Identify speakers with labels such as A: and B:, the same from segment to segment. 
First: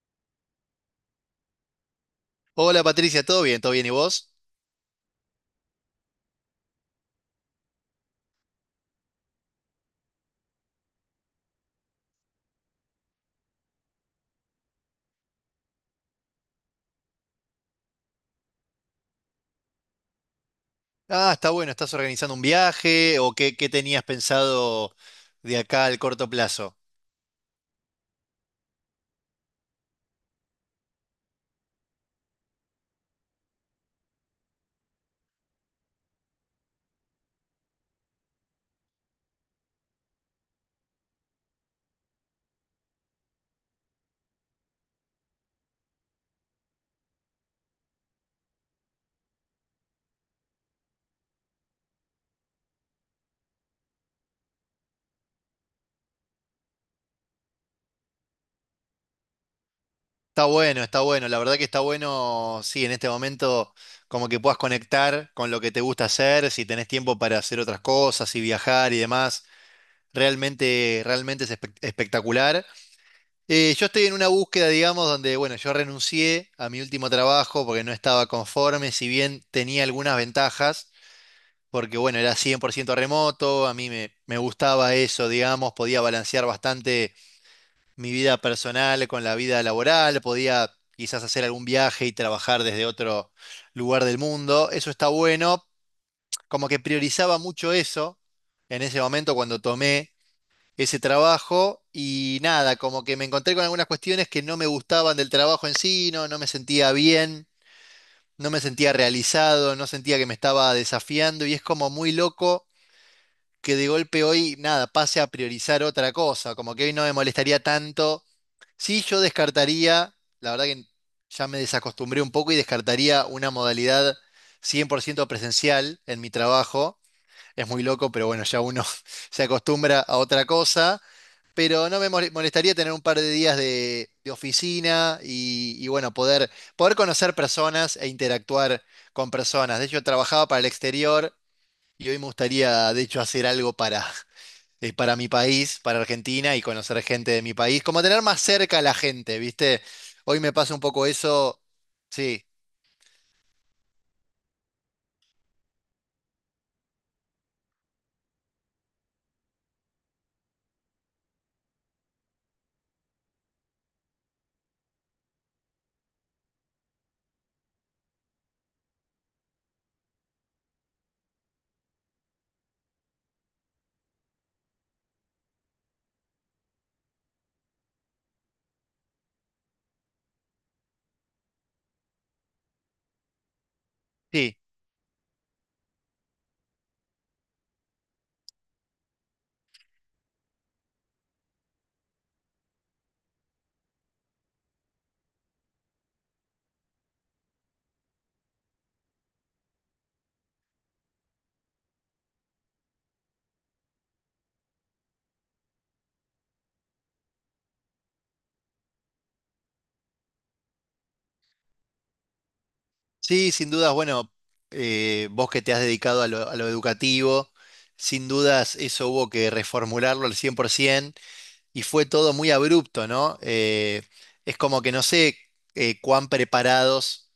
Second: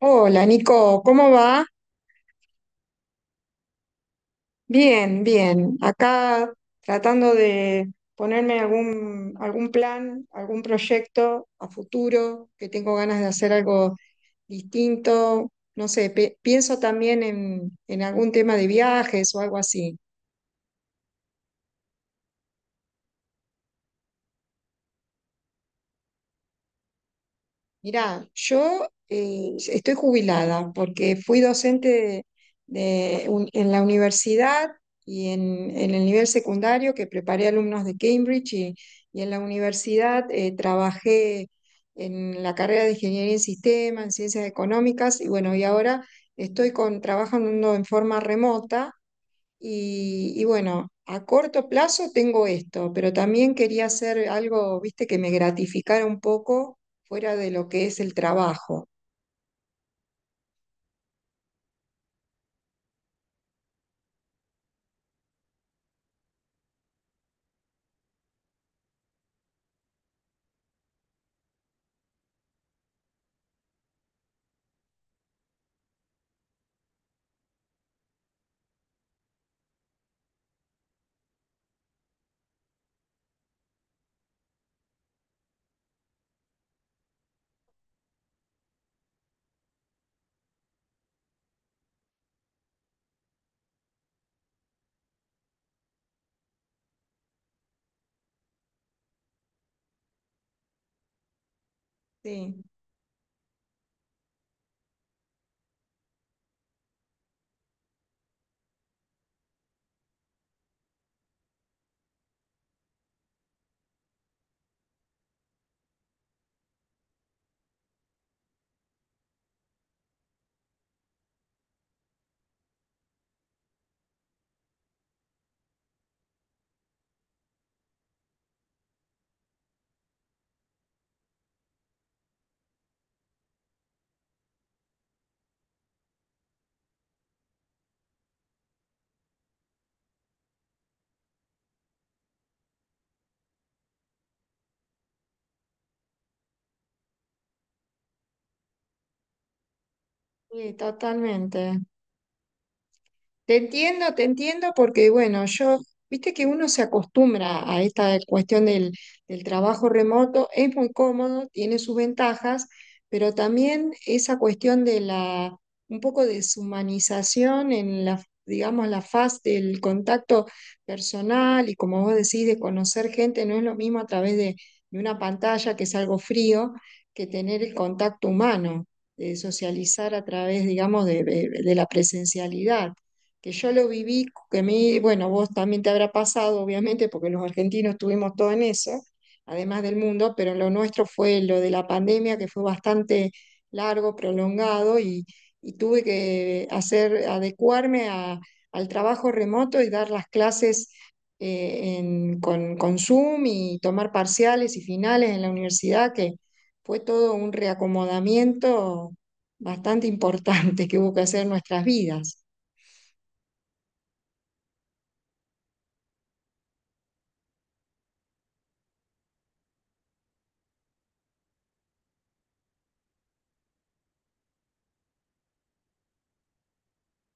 A: Hola Nico, ¿cómo va?
B: Hola Patricia, ¿todo bien? ¿Todo bien? ¿Y vos?
A: Bien, bien. Acá tratando de ponerme algún plan, algún proyecto a futuro, que tengo ganas de hacer algo distinto. No sé, pienso también en algún tema de viajes o algo así.
B: Ah, está bueno, ¿estás organizando un viaje o qué, qué tenías pensado de acá al corto plazo?
A: Mirá, yo estoy jubilada porque fui docente de en la universidad y en el nivel secundario que preparé alumnos de Cambridge y en la universidad trabajé en la carrera de Ingeniería en Sistemas, en Ciencias Económicas y bueno, y ahora estoy con, trabajando en forma remota y bueno, a corto plazo tengo esto, pero también quería hacer algo, viste, que me gratificara un poco fuera de lo que es el trabajo.
B: Está bueno, la verdad que está bueno, sí, en este momento como que puedas conectar con lo que te gusta hacer, si tenés tiempo para hacer otras cosas y viajar y demás, realmente es espectacular. Yo estoy en una búsqueda, digamos, donde, bueno, yo renuncié a mi último trabajo porque no estaba conforme, si bien tenía algunas ventajas. Porque bueno, era 100% remoto, a mí me gustaba eso, digamos, podía balancear bastante mi vida personal con la vida laboral, podía quizás hacer algún viaje y trabajar desde otro lugar del mundo, eso está bueno, como que priorizaba mucho eso en ese momento cuando tomé ese trabajo y
A: Sí,
B: nada, como que me encontré con algunas cuestiones que no me gustaban del trabajo en sí, no, no me sentía bien. No me sentía realizado, no sentía que me estaba desafiando y es como muy loco que de golpe hoy, nada, pase a priorizar otra cosa, como que hoy no me molestaría tanto. Sí, yo descartaría, la verdad que ya me desacostumbré un poco y descartaría una modalidad 100% presencial en mi trabajo. Es muy loco, pero bueno, ya uno se acostumbra a otra cosa. Pero no me molestaría tener un par de días de oficina y bueno, poder, poder conocer personas e interactuar con personas. De hecho, trabajaba para el exterior y hoy me gustaría, de hecho, hacer algo para mi país, para Argentina y conocer gente de mi país, como tener más cerca a la gente, ¿viste? Hoy me pasa
A: sí,
B: un poco eso,
A: totalmente.
B: sí,
A: Te entiendo, porque bueno, yo, viste que uno se acostumbra a esta cuestión del trabajo remoto, es muy cómodo, tiene sus ventajas, pero también esa cuestión de la, un poco deshumanización en la, digamos, la faz del contacto personal y como vos decís, de conocer gente, no es lo mismo a través de una pantalla, que es algo frío, que tener el contacto humano, de socializar a través, digamos, de de la presencialidad que yo lo viví,
B: sí,
A: que a mí, bueno, vos también te habrá pasado, obviamente, porque los argentinos estuvimos todo en eso, además del mundo, pero lo nuestro fue lo de la pandemia, que fue bastante largo, prolongado, y tuve que hacer, adecuarme al trabajo remoto y dar las clases con Zoom y tomar parciales y finales en la universidad, que fue todo un reacomodamiento bastante importante que hubo que hacer en nuestras vidas.
B: sí, sin dudas, bueno, vos que te has dedicado a lo educativo, sin dudas eso hubo que reformularlo al 100%. Y fue todo muy abrupto, ¿no? Es como que no sé cuán preparados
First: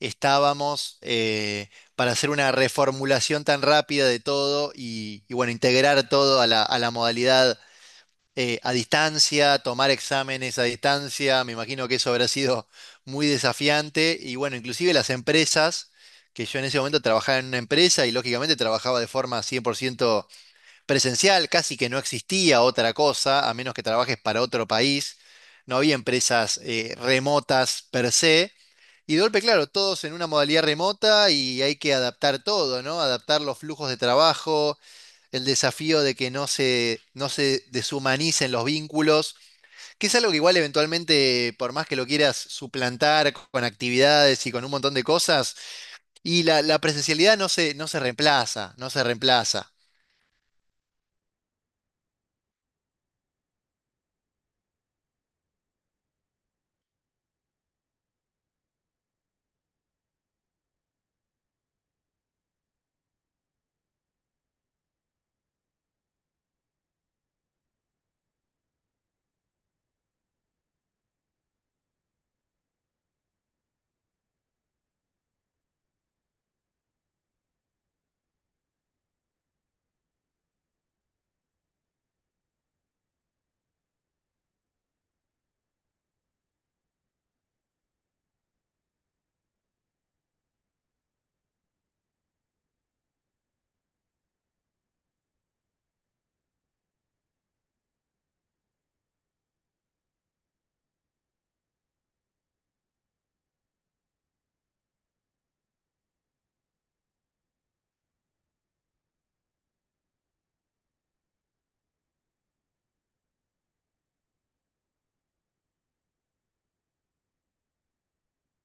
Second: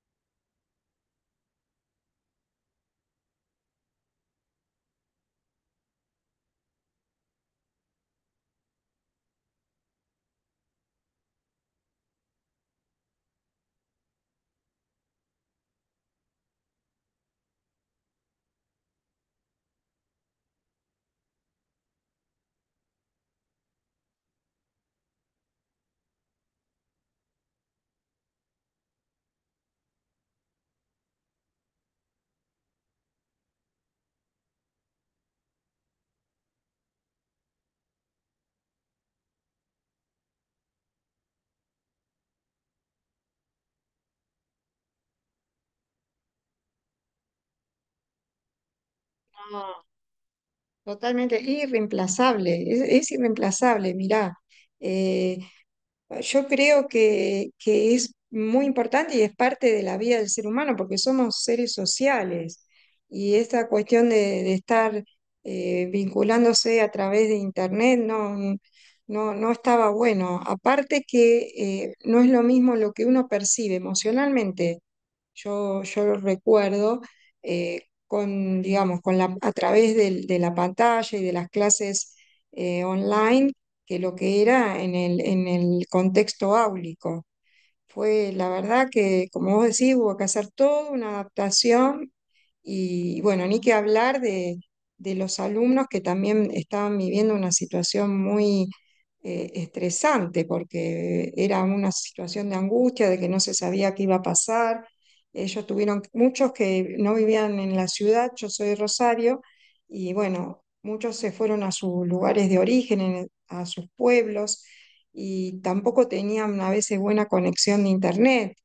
B: estábamos para hacer una reformulación tan rápida de todo y bueno, integrar todo a la modalidad a distancia, tomar exámenes a distancia, me imagino que eso habrá sido muy desafiante y bueno, inclusive las empresas, que yo en ese momento trabajaba en una empresa y lógicamente trabajaba de forma 100% presencial, casi que no existía otra cosa, a menos que trabajes para otro país. No había empresas remotas per se. Y de golpe, claro, todos en una modalidad remota y hay que adaptar todo, ¿no? Adaptar los flujos de trabajo, el desafío de que no no se deshumanicen los vínculos, que es algo que igual eventualmente, por más que lo quieras suplantar con actividades y con un montón de cosas, y la presencialidad no no se reemplaza, no se reemplaza.
A: Totalmente irreemplazable, es irreemplazable, mirá. Eh, yo creo que es muy importante y es parte de la vida del ser humano porque somos seres sociales y esta cuestión de estar vinculándose a través de internet no, no, no estaba bueno. Aparte que no es lo mismo lo que uno percibe emocionalmente yo, yo lo recuerdo, eh, con, digamos, con la, a través de, la pantalla y de las clases online, que lo que era en el contexto áulico. Fue la verdad que, como vos decís, hubo que hacer toda una adaptación y bueno, ni que hablar de los alumnos que también estaban viviendo una situación muy estresante porque era una situación de angustia, de que no se sabía qué iba a pasar. Ellos tuvieron, muchos que no vivían en la ciudad, yo soy de Rosario, y bueno, muchos se fueron a sus lugares de origen, a sus pueblos y tampoco tenían a veces buena conexión de internet.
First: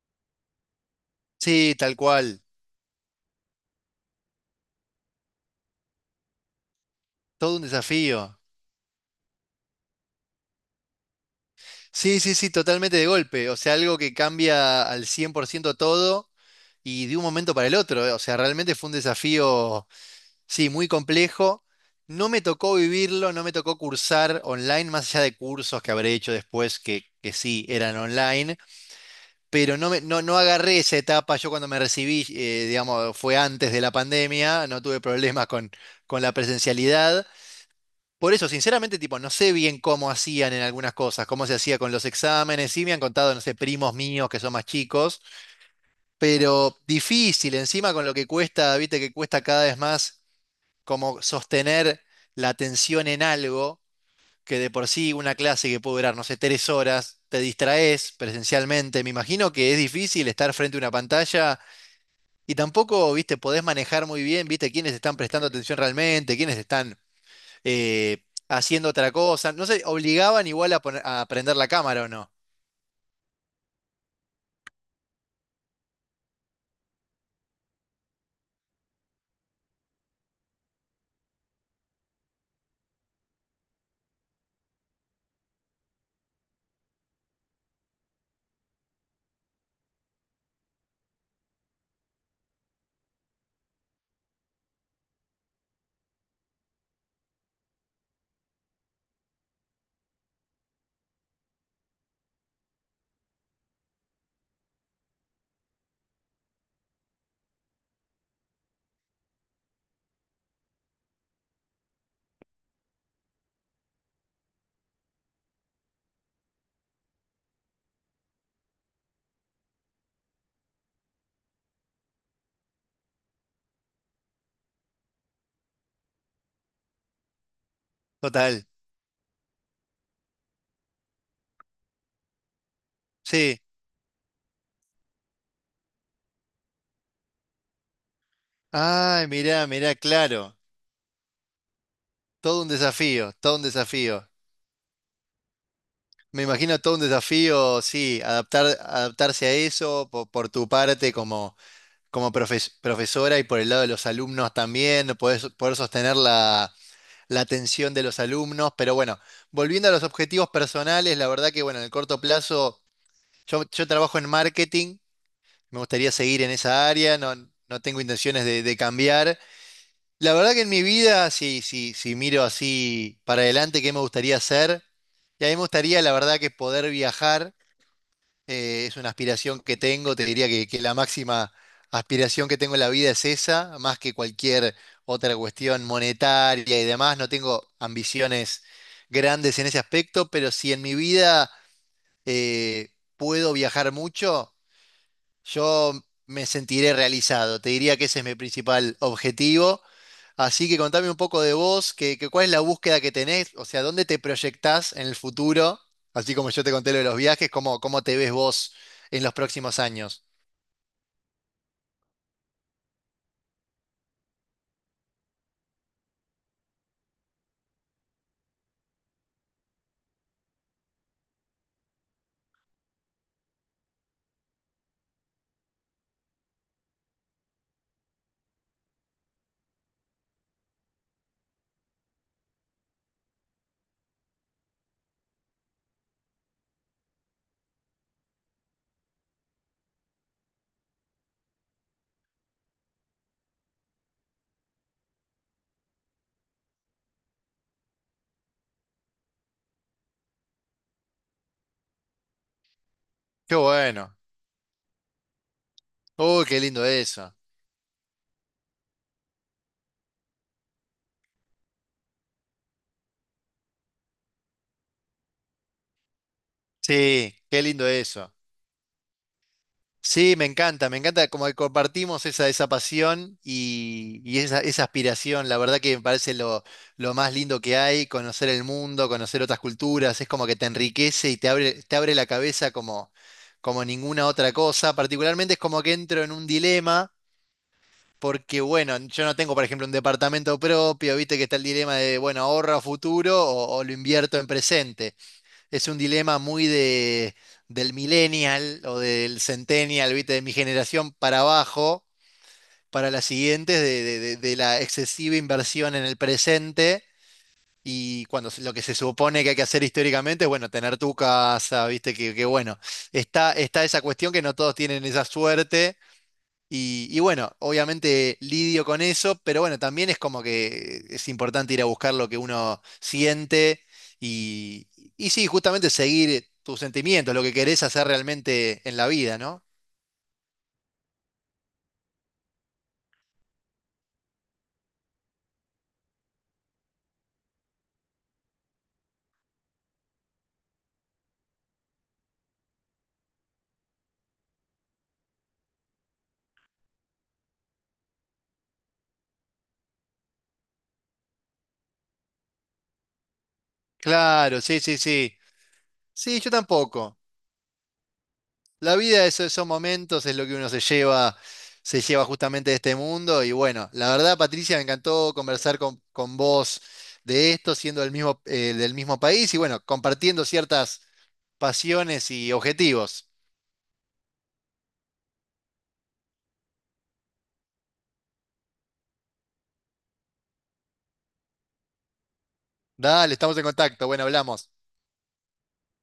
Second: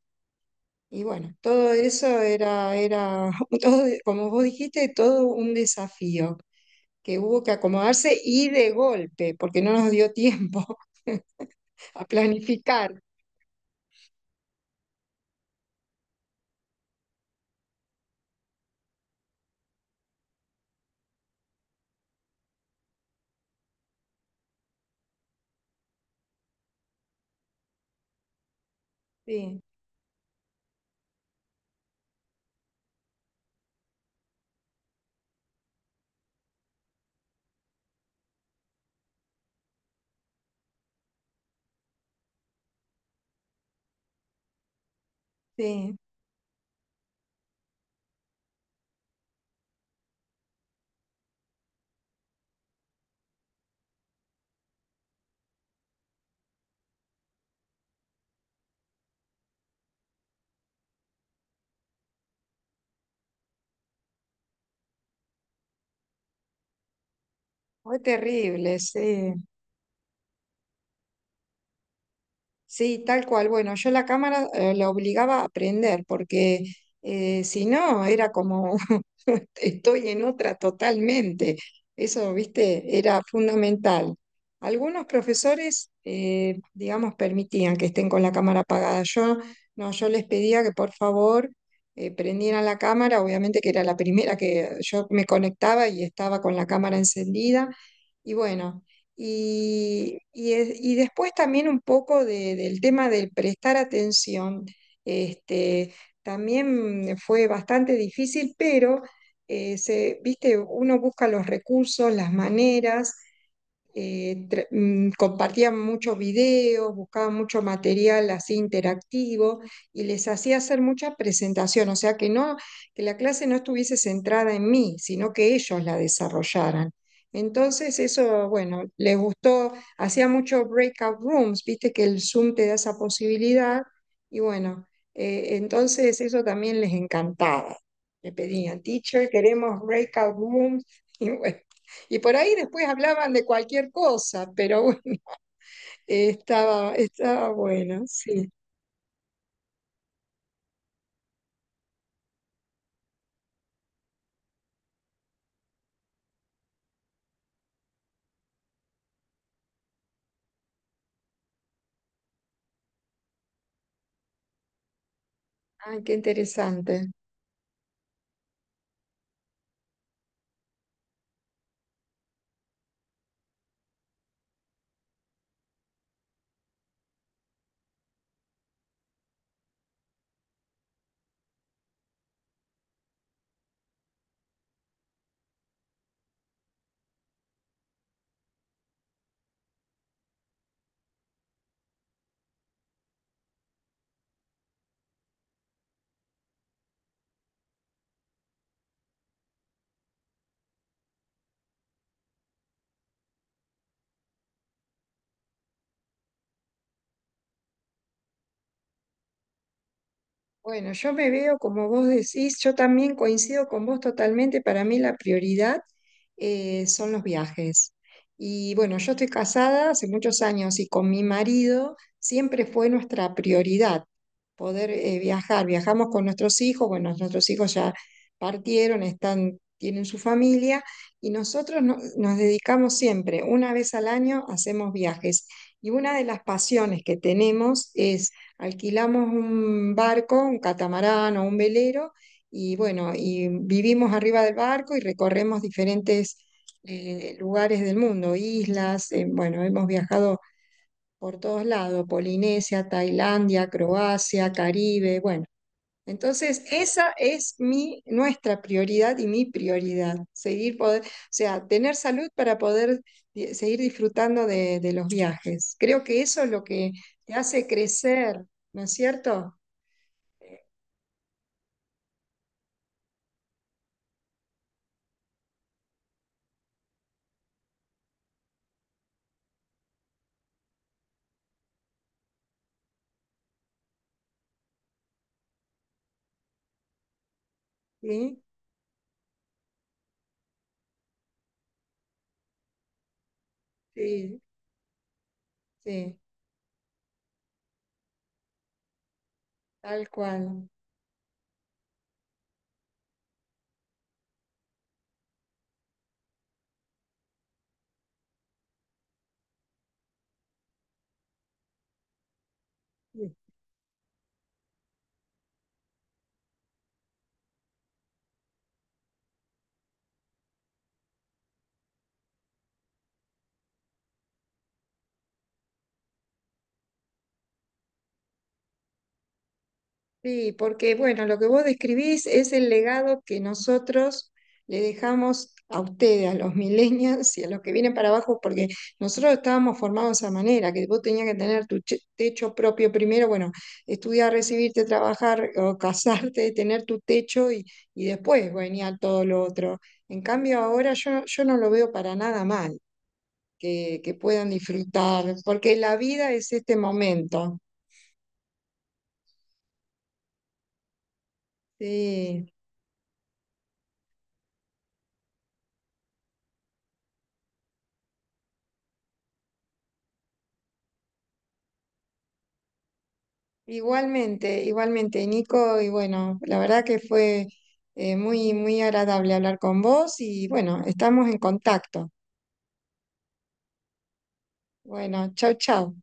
A: Y bueno, todo
B: Sí, tal
A: eso
B: cual.
A: era, era todo, como vos dijiste, todo un desafío que hubo que
B: Todo un
A: acomodarse
B: desafío.
A: y de golpe, porque no nos dio tiempo a
B: Sí, sí, sí, totalmente
A: planificar.
B: de golpe. O sea, algo que cambia al 100% todo y de un momento para el otro. O sea, realmente fue un desafío, sí, muy complejo. No me tocó vivirlo, no me tocó cursar online, más allá de cursos que habré hecho después que sí eran online,
A: Sí,
B: pero no, no, no agarré esa etapa. Yo cuando me recibí, digamos, fue antes de la pandemia, no tuve problemas con la presencialidad. Por eso, sinceramente, tipo, no sé bien cómo hacían en algunas cosas, cómo se hacía con los exámenes. Sí me han contado, no sé, primos míos que son más chicos,
A: sí,
B: pero difícil, encima con lo que cuesta, viste que cuesta cada vez más como sostener la atención en algo, que de por sí una clase que puede durar, no sé, tres horas, te distraes presencialmente. Me imagino que es difícil estar frente a una pantalla y tampoco, viste, podés manejar muy bien, viste, quiénes están prestando atención realmente, quiénes están
A: fue terrible,
B: haciendo otra
A: sí.
B: cosa. No sé, obligaban igual a, a prender la cámara o no.
A: Sí, tal cual. Bueno, yo la cámara la obligaba a aprender porque si no era como estoy en otra totalmente. Eso, viste, era fundamental. Algunos profesores, digamos, permitían que estén con la cámara apagada. Yo no, yo les pedía que por favor prendieran la cámara. Obviamente que era la primera que yo me conectaba y estaba con la cámara encendida. Y bueno. Y y después también un poco del tema del prestar atención. Este, también fue bastante difícil, pero se, viste, uno busca los recursos, las maneras, compartían muchos videos, buscaban mucho material así interactivo y les hacía hacer mucha presentación, o sea que no, que la clase no estuviese centrada en mí, sino que ellos la desarrollaran. Entonces eso,
B: Total.
A: bueno, les gustó, hacía mucho breakout rooms, viste que el Zoom te da esa
B: Sí.
A: posibilidad y bueno, entonces eso también les encantaba. Le pedían,
B: Ay,
A: teacher, queremos
B: mirá,
A: breakout
B: claro.
A: rooms y bueno. Y por ahí
B: Todo un
A: después hablaban
B: desafío,
A: de
B: todo un
A: cualquier
B: desafío.
A: cosa, pero bueno,
B: Me imagino
A: estaba,
B: todo un
A: estaba
B: desafío,
A: bueno,
B: sí,
A: sí.
B: adaptar, adaptarse a eso por, tu parte como, como profesora y por el lado de los alumnos también, poder, poder sostener la, la atención de los alumnos. Pero bueno, volviendo a los objetivos personales, la verdad que bueno, en el corto plazo, yo trabajo en marketing. Me
A: Ah,
B: gustaría
A: qué
B: seguir en esa
A: interesante.
B: área, no, no tengo intenciones de cambiar. La verdad que en mi vida, si, si, si miro así para adelante, ¿qué me gustaría hacer? Y a mí me gustaría, la verdad, que poder viajar. Eh, es una aspiración que tengo. Te diría que la máxima aspiración que tengo en la vida es esa, más que cualquier otra cuestión monetaria y demás. No tengo ambiciones grandes en ese aspecto, pero si en mi vida eh, puedo viajar mucho. Yo me sentiré realizado, te diría que ese es mi principal objetivo. Así que contame un poco de vos, que cuál es la búsqueda que tenés, o sea, dónde te proyectás en el futuro, así como yo te conté lo de los viajes, cómo, cómo te ves vos en los próximos años.
A: Bueno, yo me veo como vos decís, yo también coincido con vos totalmente, para mí la prioridad son los viajes. Y bueno, yo estoy casada hace muchos años y con mi marido siempre fue nuestra prioridad poder viajar. Viajamos con nuestros hijos, bueno, nuestros hijos ya partieron, están, tienen su familia y nosotros nos dedicamos siempre, una vez al año hacemos viajes. Y una de las pasiones que tenemos alquilamos un barco, un catamarán o un velero, y bueno, y vivimos arriba del barco y recorremos diferentes lugares del mundo, islas, bueno, hemos viajado por todos lados, Polinesia,
B: Qué
A: Tailandia,
B: bueno.
A: Croacia, Caribe, bueno,
B: Uy, qué
A: entonces,
B: lindo
A: esa
B: eso.
A: es mi, nuestra prioridad y mi prioridad, seguir poder, o sea, tener salud para poder seguir disfrutando de los viajes. Creo que eso es lo que
B: Sí,
A: te
B: qué
A: hace
B: lindo eso.
A: crecer, ¿no es cierto?
B: Sí, me encanta como que compartimos esa, esa pasión y esa aspiración. La verdad que me parece lo más lindo que hay, conocer el mundo, conocer otras culturas, es como que te enriquece y te abre la cabeza como, como ninguna otra cosa. Particularmente es como que entro en un dilema,
A: Sí,
B: porque bueno, yo no tengo, por ejemplo, un departamento propio, viste que está el dilema de, bueno, ahorro a futuro o lo invierto
A: sí,
B: en presente. Es un
A: sí,
B: dilema muy de, del millennial o del
A: tal
B: centennial, ¿viste? De mi
A: cual.
B: generación para abajo, para las siguientes, de la excesiva inversión en el presente y lo que se supone que hay que hacer históricamente es, bueno, tener tu casa, ¿viste? Que bueno, está, está esa cuestión que no todos tienen esa suerte y bueno, obviamente lidio con eso, pero bueno, también es como que es importante ir a buscar lo que uno siente y, y sí, justamente seguir tus sentimientos, lo que querés hacer realmente en la vida, ¿no?
A: Sí, porque bueno, lo que vos describís es el legado que nosotros le dejamos a ustedes, a los millennials y a los que vienen para abajo, porque nosotros estábamos formados de esa manera, que vos tenías que tener tu techo propio primero, bueno, estudiar, recibirte, trabajar o casarte, tener tu techo y después venía todo lo otro. En cambio, ahora yo, yo no lo veo para nada mal, que puedan
B: Claro, sí, sí, sí.
A: disfrutar, porque la vida
B: Sí, yo
A: es este
B: tampoco.
A: momento.
B: La vida es esos momentos, es lo que uno se lleva
A: Sí.
B: justamente de este mundo. Y bueno, la verdad, Patricia, me encantó conversar con vos de esto, siendo del mismo país y bueno, compartiendo ciertas pasiones y objetivos.
A: Igualmente, igualmente, Nico, y bueno, la verdad que fue muy, muy agradable hablar con vos y bueno, estamos en contacto.
B: Dale, estamos en contacto. Bueno, hablamos.
A: Bueno, chau, chau.